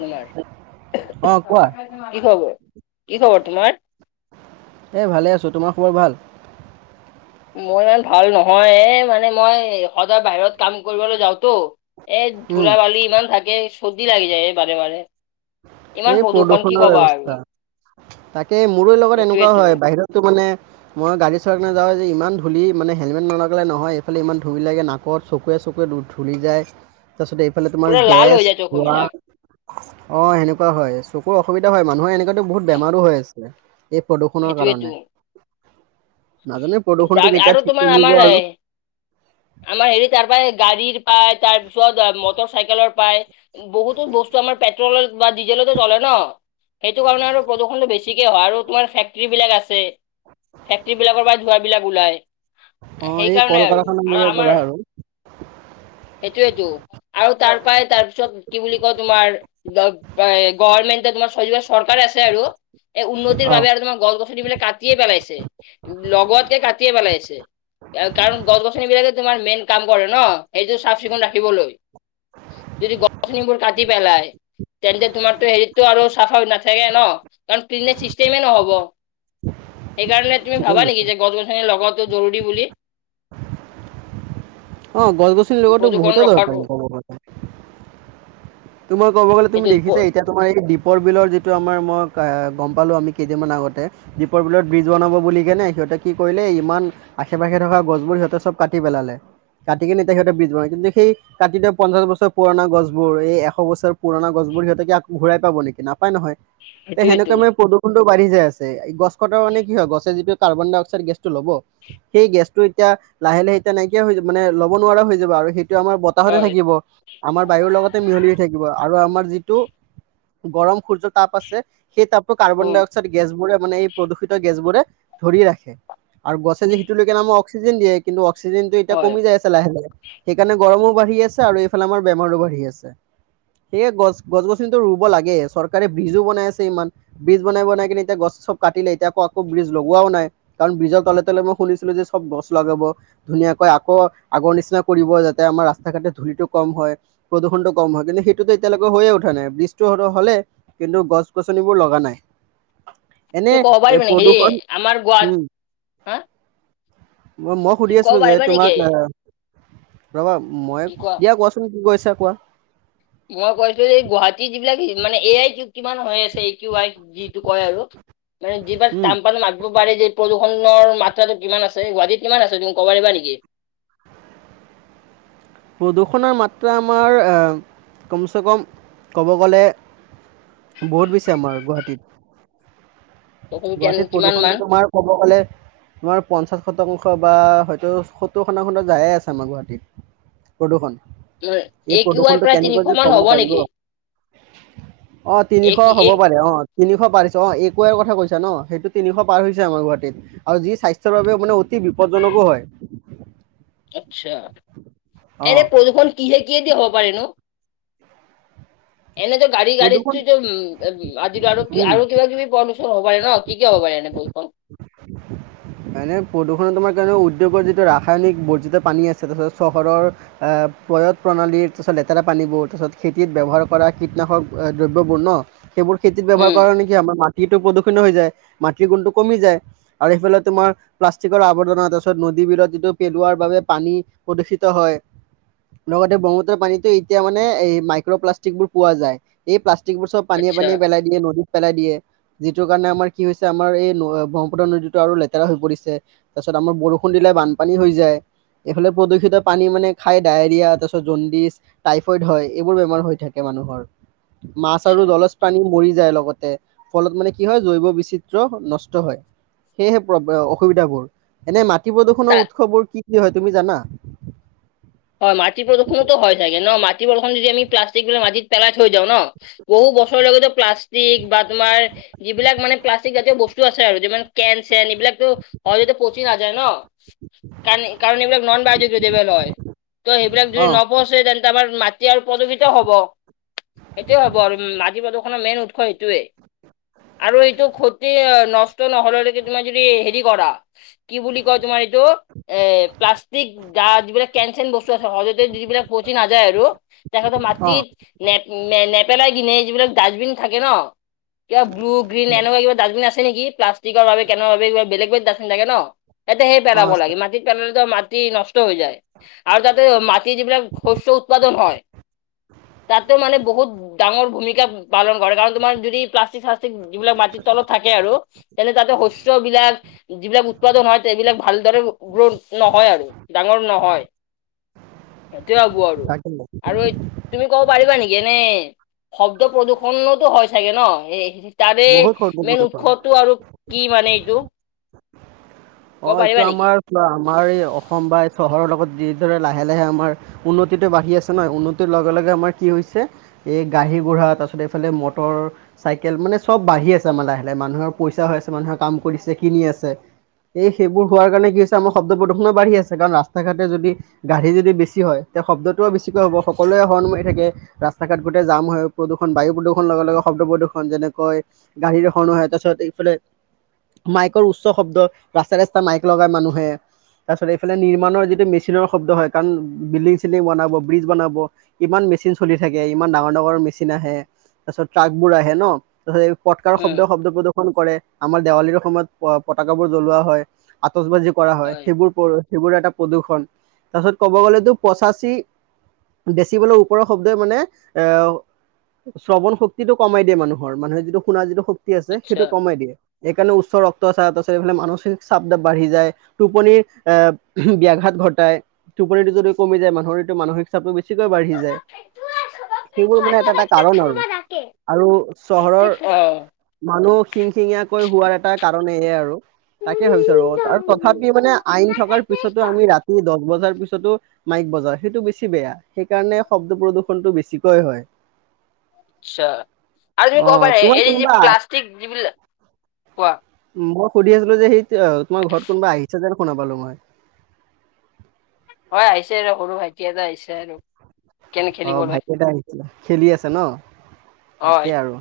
তোমাৰ। অঁ কোৱা কি খবৰ? কি খবৰ তোমাৰ? এই ভালে আছোঁ। তোমাৰ খবৰ ভাল? মোৰ ইমান ভাল নহয়। এই মানে মই সদায় বাহিৰত কাম কৰিবলৈ যাওঁটো। এই উম, ধূলা বালি ইমান থাকে, চৰ্দি লাগি যায় এই বাৰে বাৰে। ইমান এই প্ৰদূষণ কি প্ৰদূৰ্ষনৰ কবা আৰু ব্যৱস্থা তাকে মোৰো লগত এনেকুৱাও সেইটোয়েতো হয় বাহিৰত কিন্ত মে মই গাড়ী চলা কাৰে যাওঁ যে ইমান ধূল মানে হেলমেট নলগালে নহয়ে এইফালে ইমান ধুলি লাগে নাক কত চকুৱে চকুৱে ধূলি যায়। তাৰপিছ এইফালে তোমাৰ পুৰা লাল হৈ গেছ, যায় চকু ধোৱা বিলাক। অ' হেনেকুৱা হয় চকুৰ অসুবিধা হয়। মানুহে এনেকুৱাতো বহুত বেমাৰও হৈ আছে। এই প্ৰদূষণৰ কাৰণে। নাজানো প্ৰদূষণটো আৰু কেতিয়া আৰু ঠিক তোমাৰ কৰিব আমাৰ আৰু এই আমাৰ হেৰি তাৰ পৰা গাড়ীৰ পায়, তাৰ পিছত মটৰচাইকেলৰ পায়। বহুতো বস্তু আমাৰ পেট্ৰলৰ বা ডিজেলতে চলে ন? সেইটো কাৰণে আৰু প্ৰদূষণটো বেছিকৈ হয়। আৰু তোমাৰ ফেক্টৰী বিলাক আছে। ফেক্টৰি বিলাকৰ পৰা ধোৱা বিলাক ওলাই, অঁ এই কল সেইকাৰণে আৰু। কাৰখানাবোৰৰ আৰু পৰা আমাৰ আৰু সেইটোৱেটো। আৰু তাৰ পৰাই তাৰপিছত কি বুলি কয় তোমাৰ গভ এই গভাৰমেণ্ট তোমাৰ চজ চৰকাৰে আছে আৰু এই উন্নতিৰ অঁ বাবে আৰু তোমাৰ গছ গছনি বিলাক কাটিয়ে পেলাইছে। লগোৱাত কে কাটিয়ে পেলাইছে। কাৰণ গছ গছন বিলাকে তোমাৰ মেইন কাম কৰে ন? সেইটো চাফ চিকুণ ৰাখিবলৈ। যদি গছ-গছনিবোৰ কাটি পেলাই তেন্তে তোমাৰ হেৰিটো আৰু চাফা নাথাকে ন? কাৰণ ক্লিনেজ চিষ্টেমেই নহ'ব। সেইকাৰণে তুমি ঠিকেই ভাবা নেকি যে, গছ গছনি লগোৱাটো জৰুৰী বুলি? অ' গছ গছনি লগোৱাটো প্ৰদূষণ বহুতে ৰখাৰ দৰকাৰি কব গ'লে। তোমাৰ কব গ'লে তুমি সেইটো দেখিছাই এতিয়া তোমাৰ এই দ্বীপৰ বিলৰ যিটো আমাৰ মই কা গম পালোঁ আমি কেইদিনমান আগতে দীপৰ বিলত ব্ৰ্ৰীজ বনাব বুলিকেনে। সিহঁতে কি কৰিলে ইমান আশে পাশে থকা গছবোৰ সিহঁতে চব কাটি পেলালে। কাটি কেনে সিহঁতে ব্ৰিজ বনাই। কিন্তু সেই কাটি থোৱা পঞ্চাশ বছৰ পুৰণা গছবোৰ এই এশ এশ বছৰ পুৰনা গছবোৰ সিহঁতে কি আকৌ ঘূৰাই পাব নেকি? নাপায় নহয়। তে সেইটোৱেটো সেনেকৈ মানে প্ৰদুষ ণটো বাঢ়ি যায় আছে। এই গছ কটা মানে কি হয়? গছে যিটো কাৰ্বন ডাই অক্সাইড গেছটো ল'ব সেই গেছটো এতিয়া লাহে লাহে এতিয়া নাইকিয়া হৈ যাব। মানে ল'ব নোৱাৰা হৈ যাব। আৰু সেইটো আমাৰ বত বতাহতে হয়, থাকিব। আমাৰ বায়ুৰ লগতে মিহলি থাকিব। আৰু আমাৰ যিটো গৰম সূৰ্যৰ তাপ আছে সেই তাপটো উম, কাৰ্বন-ডাই-অক্সা পিছত গেছবোৰে মানে, এই প্ৰদূষিত গেছবোৰে ধৰি ৰাখে। আৰু গছে যিটো লৈকে আক্সিজেন দিয়ে। কিন্তু অক্সিজেনটো এতিয়া হয়। কমি যাই আছে। লাহে লাহে। সেইকাৰণে গৰমও বাঢ়ি আছে আৰু এইফালে আমাৰ বেমাৰও বাঢ়ি আছে। সেয়ে গছ গছ গছনিতো ৰুব লাগে। চৰকাৰে ব্ৰিজও বনাই আছে ইমান। ব্ৰিজ বনাই বনাই কিনে এতিয়া গছ চব কাটিলে। এতিয়া আকৌ আকৌ বীজ লগোৱাও নাই। কাৰণ, ব্ৰিজৰ তলে তলে মই শুনিছিলো যে চব গছ লগাব। ধুনীয়াকৈ আকৌ আগৰ নিচিনা কৰিব যাতে আমাৰ ৰাস্তা ঘাটে ধূলিটো কম হয়, প্ৰদূষণটো কম হয়, কিন্তু সেইটোতো এতিয়ালৈকে হৈয়ে উঠা নাই ব্ৰীজটো হ'লেই, কিন্তু গছ গছনিবোৰ লগা নাই। এনে এ [unintelligible] প্ৰদূষণ আমাৰ গুৱা উম মই সুধি আছিলোঁ যে তোমাক, ৰ'বা মই দিয়া কোৱা চো কি কৈ আছা কোৱা! মই কৈছিলোঁ যে এই গুৱাহাটীৰ যিবিলাক মানে এ আই কিমান হৈ আছে এ কি আই যিটো কয় আৰু। মানে যিবাৰ উম [unintelligible] মাতব পাৰে যে প্ৰদূষণৰ মাত্ৰাটো কিমান আছে। গুৱাহাটীত কিমান আছে তুযি ক'ব পাৰিবা নেকি? প্ৰদূষণৰ মাত্ৰা আমাৰ এ, কমচে কম ক'ব গ'লে বহুত বেছি আমাৰ প্ৰদূষণ গুৱাহাটীত, কেন- গুৱাহাটীত কিমান মান প্ৰদূৰ্ষণটো তোমাৰ ক'ব গলে তোমাৰ পঞ্চাশ শতাংশ, বা হয়তো সত্তৰ শতাংশটো যায়ে আছে আমাৰ গুৱাহাটীত। প্ৰদূৰ্ষণ, এই এ কিউ আই প্ৰদূৰ্ষণটো প্ৰায় তিনিশ কেনেকৈ যে মান কমাব হ'ব পাৰিব! নেকি? অ', তিনিশ এক হ'ব এক পাৰে অ'। তিনিশ পাৰিছে অ', এক ৱেৰ কথা কৈছা ন? সেইটো তিনিশ পাৰ হৈছে আমাৰ গুৱাহাটীত। আৰু যি স্বাস্থ্যৰ বাবে মানে অতি বিপদজনকো হয়। আচ্ছা। অ এনে প্ৰদূষণ কিহে, কিহে দি হ'ব পাৰে নো? এনেইটো গাড়ী, গাড়ী প্ৰদূষণ টো-টো উম, আজিৰ আৰু, উম আৰু কিবা কিবি প়ৰ হ'ব পাৰে ন? কি, কি হব পাৰে এনে প্ৰদূষণ? [inaudible] মানে প্ৰদূষণত তোমাৰ কাৰণে উদ্যোগৰ যিটো ৰাসায়নিক বৰ্জিত পানী আছে, তাৰপিছত চহৰৰ প্ৰয়ত প্ৰণালীৰ তাৰপিছত লেতেৰা পানীবোৰ, তাৰপিছত খেতিত ব্যৱহাৰ কৰা কীটনাশক দ্ৰব্যবোৰ ন! সেইবোৰ খেতিত ব্যৱহাৰ উম, কৰাৰ নেকি আমাৰ মাটিটো প্ৰদূষিত হৈ যায়, মাটিৰ গুণটো কমি যায়। আৰু সেইফালে তোমাৰ প্লাষ্টিকৰ আৱৰ্জনা, তাৰপিছত নদীবিলত যিটো পেলোৱাৰ বাবে পানী প্ৰদূষিত হয় লগতে ব্ৰহ্মপুত্ৰ পানীতো এতিয়া মানে এই মাইক্ৰপ্লাষ্টিকবোৰ পোৱা যায়। এই প্লষ্টিকবোৰ চব পানীয়ে, আচ্ছা, পানীয়ে পেলাই দিয়ে নদীত পেলাই দিয়ে, যিটোৰ কাৰণে আমাৰ কি হৈছে আমাৰ এই নৈ নদীতো আৰু লেতেৰা হৈ পৰিছে, তাৰপিছত আমাৰ বৰষুণ দিলে বানপানী হৈ যায়। এইফালে প্ৰদূষিত পানী মানে খাই ডায়েৰিয়া তাৰপিছত জণ্ডিচ টাইফইড হয়, এইবোৰ বেমাৰ হৈ থাকে মানুহৰ, মাছ আচ্ছা। আৰু জলজ পানী মৰি যায় লগতে, ফলত মানে কি হয়, জৈৱ বিচিত্ৰ নষ্ট হয়। সেয়েহে অসুবিধাবোৰ। এনে মাটি তা প্ৰদূৰষণৰ উৎসবোৰ কি, কি হয় তুমি জানা? হয়, মাটি প্ৰদূ্ষণোতো হয়, থাগে ন মাটি প্ৰদূষণ যদি আমি প্লাষ্টিকবিলাক মাটিত পেলাই হৈ দিওঁ ন? বহু বছৰৰ লৈকেটো প্লাষ্টিক বা তোমাৰ যিবিলাক মানে প্লাষ্টিক জাতীয় বস্তু আছে আৰু, যিমান কেন-চেন এইবিলাকটো অলৰেডী যতে পচি নাযায় ন, কাৰণ-কাৰণ এইবিলাক নন [unintelligible] বেল হয়। ত' সেইবিলাক যদি অ', নপচে তেন্তে আমাৰ মাটি আৰু প্ৰদূষিত হ'ব। সেইটোয়ে হ'ব আৰু মাটি প্ৰদূষনৰ মেইন উৎস সেইটোৱেই। আৰু এইটো ক্ষতি নষ্ট নহ'লেকে তোমাৰ যদি হেৰি কৰা কি বুলি কয় তোমাৰ এইটো? এ, প্লাষ্টিক দাজ বিলাক কেন-চেন বস্তু আছে, সহজতে যিবিলাক পচি নাযায় আৰু [unintelligible] অ', মাটিত নেপ-নেপেলাই কিনে এই যিবিলাক ডাষ্টবিন থাকে ন, কিবা ব্লু, গ্ৰীণ এনেকুৱা কিবা ডাষ্টবিন আছে কে নেকি? প্লাষ্টিকৰ বাবে, কেনৰ বাবে বেলেগ-বেলেগ ডাষ্টবিন থাকে ন, তাতে সেই পেলাব অ', আছে। লাগে, মাটিত [unintelligible] মাটি নষ্ট হৈ যায়। আৰু তাতে মাটি যিবিলাক শস্য উৎপাদন হয়, তাতো মানে বহুত ডাঙৰ ভূমিকা পালন কৰে, কাৰণ তোমাৰ যদি প্লাষ্টিক-শ্লাষ্টিক যিবিলাক মাটিৰ তলত থাকে আৰু আৰু তেনে তাটো শস্য বিলাক যিবিলাক উৎপাদন হয়, তেবিলাক ভালদৰে গ্ৰ'থ নহয়, আৰু ডাঙৰ নহয়। সেইটোৱে হ'ব আৰু। আৰু [inaudible] তুমি ক'ব পাৰিবা নেকি? এনে শব্দ প্ৰদূষণতো হয়, চাগে ন? এই তাৰে বহুত শব্দ মেইন প্ৰদূষণ উৎসটো আৰু কি মানে এইটো? ক'ব অ', এইটো পাৰিবা নেকি আমাৰ-আমাৰ এই অসম বা চহৰৰ লগত যিদৰে লাহে, লাহে আমাৰ উন্নতিটো বাঢ়ি আছে ন, উন্নতিৰ লগে, লগে আমাৰ কি হৈছে এই গাৰি বঢ়া, তাৰপিছত এইফালে মটৰ চাইকেল মানে চব বাঢ়ি আছে, মানে লাহে, লাহে মানুহৰ পইচা হৈ আছে মানুহে কাম কৰিছে কিনি আছে। এই সেইবোৰ হোৱাৰ কাৰণে কি হৈছে, আমাৰ শব্দবোৰ প্ৰদুষণো বাঢ়ি আছে কাৰণ ৰাস্ত ঘাটে যদি গাড়ী যদি বেছি হয়, তে' শব্দটোও বেছিকৈ হ'ব সকলোৱে হৰ্ণ মাৰি থাকে। ৰাস্তা ঘাট গোটেই জাম হয়, প্ৰদূষণ বায়ু প্ৰদূষণ লগে, লগে শব্দ প্ৰদূষণ যেনেকৈ গাড়ীৰ হৰ্ণ হয়, তাৰপিছত এইফালে মাইকৰ উচ্চ শব্দ। ৰাস্তাই, ৰাস্তাই মাইক লগাই মানুহে। তাৰপিছত এইফালে নিৰ্মাণৰ যিটো মেচিনৰ শব্দ হয়, কাৰণ বিল্ডিং-চিল্ডিং বনাব ব্ৰিজ বনাব। ইমান মেচিন চলি থাকে। ইমান ডাঙৰ, ডাঙৰ মেচিন আহে তাৰপিছত ট্ৰাকবোৰ আহে ন'। তাৰ পটকাৰ উম শব্দ, শব্দ প্ৰদৰ্শন কৰে। আমাৰ দেৱালীৰ সময়ত পতাকাবোৰ জ্বলোৱা হয়। আতচবাজি কৰা হয়, সেইবোৰ কৰে। সেইবোৰ এটা প্ৰদূৰণ। তাৰপিছত ক'ব গ'লেতো পঁচাচী ডেচিবেলৰ ওপৰৰ শব্দই মানে এ শ্ৰৱণ শক্তিটো কমাই দিয়ে মানুহৰ, মানুহে যিটো শুনা যিটো শক্তি আছে, আচ্ছা সেইটো কমাই দিয়ে। এইকাৰণে উচ্চ ৰক্তচাপ মানসিক চাপ তাপ বাঢ়ি যায়, টোপনিৰ আহ, ব্যাঘাত ঘটায়। টোপনিটো যদি কমি যায় মানুহৰ, এইটো মানসিক চাপটো বেছিকৈ বাঢ়ি যায়। সেইবোৰ মানে এটা, এটা কাৰণ আৰু, আৰু চহৰৰ অ মানুহ খিঙ-খিঙীয়াকৈ হোৱাৰ এটা কাৰণ এয়ে আৰু। তাকে ভাবিছোঁ আৰু। তথাপি মানে আইন থকাৰ পিছতো আমি ৰাতি দহ বজাৰ পিছতো মাইক বজাওঁ, সেইটো বেছি বেয়া। সেইকাৰণে শব্দ প্ৰদূ্ষণটো বেছিকৈ হয়। আচ্ছা। আৰু তুমি অ ক'ব পাৰা তোমাৰ এই যে কোনোবা প্লাষ্টষ্টিক যিবিলাক, কোৱা! মই সুধি আছিলোঁ যে সেই তোমাৰ ঘৰত কোনোবা আহিছে যেন শুনা পালোঁ মই? হয়, আহিছে আৰু সৰু ভাইটি এটা আহিছে আৰু। কেনে অ', খেলিবলৈ ভাইটি এটা আহিছে খেলি আছে ন' তাকে হয় আৰু।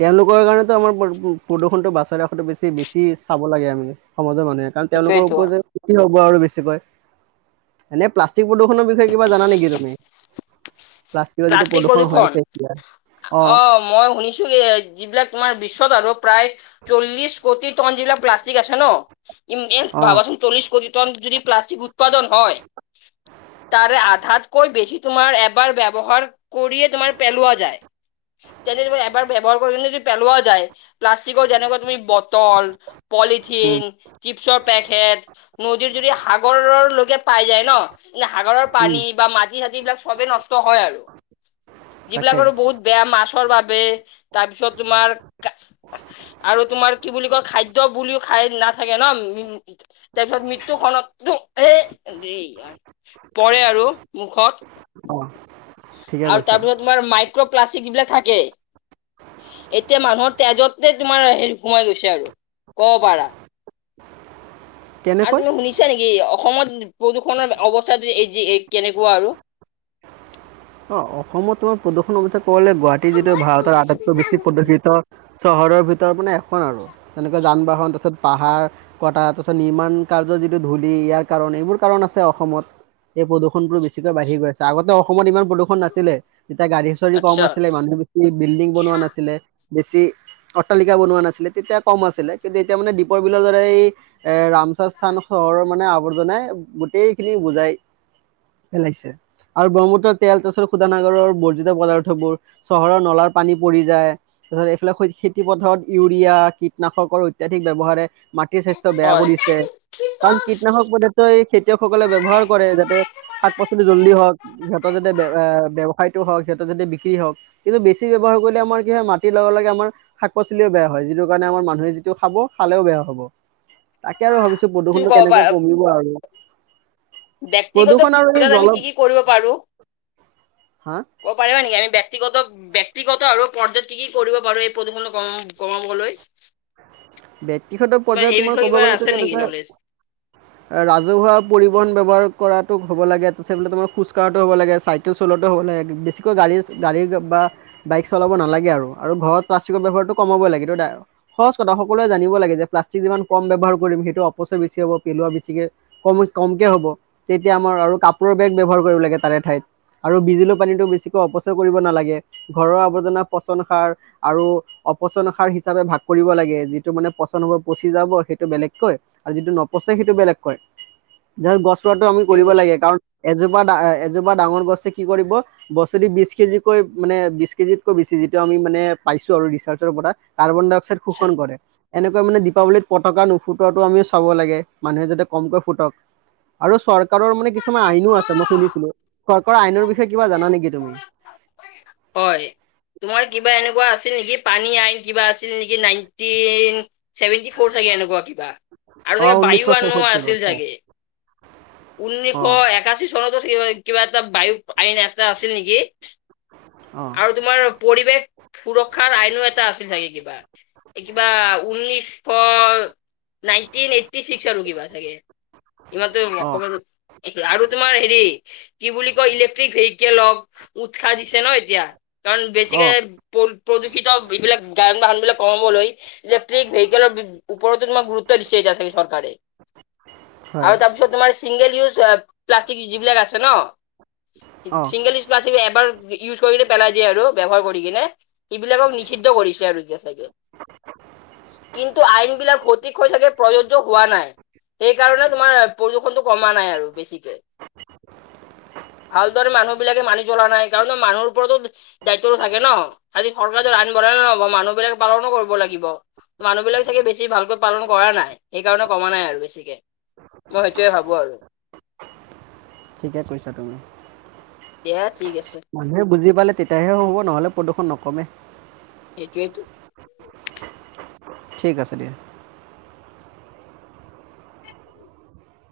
তেওঁলোকৰ কাৰণেতো আমাৰ প্ৰদূষণটো, বাছাই ৰাখাটো বেছি, বেছি চাব লাগে আমি। সমাজৰ মানুহে, কাৰণ তেওঁলোকৰ সেইটোয়েইটো ওপৰতে ক্ষতি হ'ব আৰু বেছিকৈ। এনে প্লাষ্টিক প্ৰদূষণ বিষয়ে কিবা জানা নেকি তুমি? প্লাষ্টিকৰ যিটো প্লাষ্টিক হৈ প্ৰদূষণ? আছে এতিয়া অ', মই শুনিছোঁ যিবিলাক তোমাৰ বিশ্বত আৰু প্ৰায় চল্লিশ কোটি ট'ন যিবিলাক প্লাষ্টিক আছে ন, অ ইণ্ডিয়াত ভাবাচোন চল্লিশ কোটি ট'ন যদি প্লাষ্টিক উৎপাদন হয়! তাৰে আধাতকৈ বেছি তোমাৰ এবাৰ ৱহাৰ কৰিয়ে তোমাৰ পেলোৱা যায়, তেন্তে তুমি এবাৰ ব্যৱহাৰ কৰি পেলোৱা যায়! প্লাষ্টিকৰ যেনেকুৱা তুমি বটল, উম পলিথিন, চিপছৰ পেকেট নদীৰ যদি সাগৰৰলৈকে পাই যায় ন, এ সাগৰৰ উম পানী বা মাটি ছাতি এইবিলাক সবেই নষ্ ত হয় আৰু যিবিলাক তাকে আৰু বহুত বেয়া মাছৰ বাবে, তাৰপিছত তোমাৰ কা আৰু তোমাৰ কি বুলি কয়, খাদ্য বুলিও খাই নাথাকে ন, উম তাৰপিছত মৃত্যুখনত টো এ, দেই পৰে আৰু মুখত। অ' ঠিকে আৰু কৈছা তাৰপিছত তোমাৰ মাইক্ৰ'প্লাষ্টিক যিবিলাক থাকে। এতিয়া মানুহৰ তেজতে তোমাৰ হেৰি সোমাই গৈছে আৰু কব পাৰা। [inaudible] আৰু কেনেকৈ তুমি শুনিছা নেকি অসমত প্ৰদূষণৰ অৱস্থাটো এইযে এই কেনেকুৱা আৰু অ', অসমত তোমাৰ প্ৰদূষণ কথা কৱলে, গুৱাহাটী যিটো ভাৰতৰ আটাইতকৈ বেছি প্ৰদূষিত চহৰৰ ভিতৰত মানে এখন আৰু তেনেকুৱা যান বাহন তাচত পাহাৰ কটা তাৰপিছত, নিৰ্মাণ কাৰ্যৰ যিটো ধূলি ইয়াৰ কাৰণ, এইবোৰ কাৰণ আছে অসমত। এই প্ৰদূষণটো বেছিকৈ বাঢ়ি গৈ আছে, আগতে অসমত ইমান খন নাছিলে তেতিয়া গাড়ী চাৰি কম আচ্ছা আছিলে, মানুহ বেছি বিল্ডিং বনোৱা নাছিলে বেছি অট্টালিকা বনোৱা নাছিলে, তেতিয়া কম আছিলে, কিন্তু এতিয়া মানে দীপৰ বিলৰ দৰে এই এ, ৰামচস্থান চহৰৰ মানে আৱৰ্জনাই গোটেই খিনি বুজাই পেলাইছে, আৰু ব্ৰহ্মপুত্ৰত তেল [unintelligible] শুধানাগৰৰ বৰ্জিত পদাৰ্থবোৰ চহৰৰ নলাৰ পানী পৰি যায়। তাৰ পাছত [unintelligible] খেতিপথাৰত ইউৰিয়া, কীটনাশকৰ অত্যাধিক ব্যৱহাৰে মাট কি, স্বাস্থ্য বেয়া হয় কৰিছে। কাৰণ কীটনাশক পদাৰ্থই খেতিয়কসকলে ব্যৱহাৰ কৰে, যাতে শাক পাচলি জল্দি হওঁক [unintelligible] সিহঁত যাতে বে আ, ব্যৱসায়টো হওঁক, সিহঁতৰ যাতে বিক্ৰী হওঁক। কিন্তু বেছি ব্যৱহাৰ কৰিলে আমাৰ কি হয়, মাটিৰ লগে, লগে আমাৰ শাক-পাচলিও বেয়া হয়, যিটো কাৰণে আমাৰ মানুহে যিটো খাব, খালেও বেয়া হ'ব। তাকে আৰু ভাবিছো তুমি প্ৰদূষণটো ক'ব কেনেকে পাৰা কমিব আৰু ব্যক্তিগত প্ৰদূষণ আৰু এই [unintelligible] আমি জল কি কি কৰিব পাৰো। হা ক'ব পাৰিবা নেকি, আমি ব্যক্তিগত ব্যক্তিগত আৰু পৰ্যত কি, কি কৰিব পাৰো এই প্ৰদূষণ কম কমাবলৈ। ব্যক্তিগত তোমাৰ পৰ্যায়ত সেই তোমাৰ বিষয়ে ক'ব কিবা গ'লেতো আছে নেকি তেনেকৈ ন'লেজ। ৰাজহুৱা পৰিবহন ব্যৱহাৰ কৰাটো হ'ব লাগে, তাৰচত বুলে তোমাৰ খোজ কাঢ়াটো হ'ব লাগে, চাই কেল চলোৱাটো হ'ব লাগে, বেছিকৈ গাড়ী, গাড়ী বা বাইক চলাব নালাগে আৰু, আৰু ঘৰত প্লাষ্টিকৰ ব্যৱহাৰটো কমাবই লাগে, এইটো ডাইৰ সহজ কথা স সকলোৱে জানিব লাগে যে, প্লাষ্টিক যিমান কম ব্যৱহাৰ কৰিম সেইটো অপচয় বেছি হ'ব, পেলোৱা বেছিকে কম কমকে হ'ব, তেতিয়া আমাৰ আৰু কাপোৰৰ বেগ ব্যৱহাৰ কৰিব লাগে তাৰে ঠাইত। আৰু বিজুলীৰ পানীটো বেছিকৈ অপচয় কৰিব নালাগে। ঘৰৰ আৱৰ্জনা পচন সাৰ আৰু অপচন সাৰ হিচাপে ভাগ কৰিব লাগে যি যিটো মানে পচন হ'ব পচি যাব সেইটো বেলেগকৈ আৰু যিটো নপচে সেইটো বেলেগকৈ। ধেৰ গছ ৰোৱাটো আমি ঠিকে কৰিব কৈছে লাগে কাৰণ এজোপা দা এ, এজোপা ডাঙৰ গছে কি কৰিব বছৰি বিশ কেজিকৈ, মানে বিশ কেজিতকৈ বেছি, যিটো আমি মানে পাইছো আৰু ৰিচাৰ্চৰ পৰা। কাৰ্বন ডাই অক্সাইড আচ্ছা। শোষণ কৰে। এনেকৈ মানে দীপাৱলীত পতকা নুফুটোৱাটো আমি চাব লাগে, মানুহে যাতে কমকৈ ফুটক। আৰু চৰকাৰৰ মানে কিছুমান আইনো আছে মই শুনিছিলো, চৰকাৰৰ আইনৰ বিষয়ে কিবা জানা নেকি তুমি? হয়। তোমাৰ কিবা এনেকুৱা আছিল নেকি, পানী আইন কিবা আছিল নেকি নাইনটিন চেভেনটি ফ'ৰ চাগে এনেকুৱা কিবা আৰু অ চাগে ঊনৈছশ বায়ু আনো আছিল চৌসত্তৰ চাগে। [inaudible] আছিল অ নেকি, অ আৰু তোমাৰ পৰিৱেশ সুৰক্ষাৰ আইন এটা আছিল চাগে কিবা। কিবা ঊনিছশ নাইনটিন এইটটি ছিক্স আৰু কিবা চাগে, ইমানো অ আৰু তোমাৰ হেৰি কি বুলি কয় ইলেক্ট্ৰিক ভেহিকেল হওঁক উৎসাহ দিছে ন' এতিয়া। কাৰণ অ বেছিকে প্ৰদূষিত এইবিলাক গান বাহানবিলাক কমাবলৈ। ইলেক্ট্ৰিক ভেহিকেলৰ ওপৰতো তোমাক গুৰুত্ব দিছে এতিয়া চৰকাৰে, হয় আৰু তাৰপিছত [unintelligible] তোমাৰ ছিংগেল ইউজ প্লাষ্টিক যি যিবিলাক আছে ন' অ ছিংগেল [unintelligible] এবাৰ ইউজ কৰি পেলাই দিয়ে আৰু ব্যৱহাৰ কৰি কিনে। সেইবিলাকক নিষিদ্ধ কৰিছে আৰু এতিয়া চাগে। কিন্তু আইন বিলাক সঠিক হৈ থাকে প্ৰযোজ্য হোৱা নাই, সেইকাৰণে তোমাৰ প্ৰদূষণটো কমা নাই আৰু বেছিকে। [inaudible] ভালদৰে মানুহবিলাকে মানি চলা নাই কাৰণ মানুহৰ ওপৰতো দায়িত্বটো থাকে ন' আজি চৰকাৰে আইন বঢ়লেই নহ'ব মানুহবিলাক পালনো কৰিব লাগিব। মানুহবিলাক চাগে বেছি ভালকৈ পালন কৰা নাই, সেইকাৰণে কমা নাই আৰু বেছিকে। মই সেইটয়ে ভাবোঁ আৰু। ঠিকে কৈছা তুমি। দিয়া ঠিক আছে। মানুহে বুজি পালে তেতিয়াহে হ'ব, নহ'লে প্ৰদূষণ নকমে। সেইটোৱেইটো। ঠিক আছে দিয়া।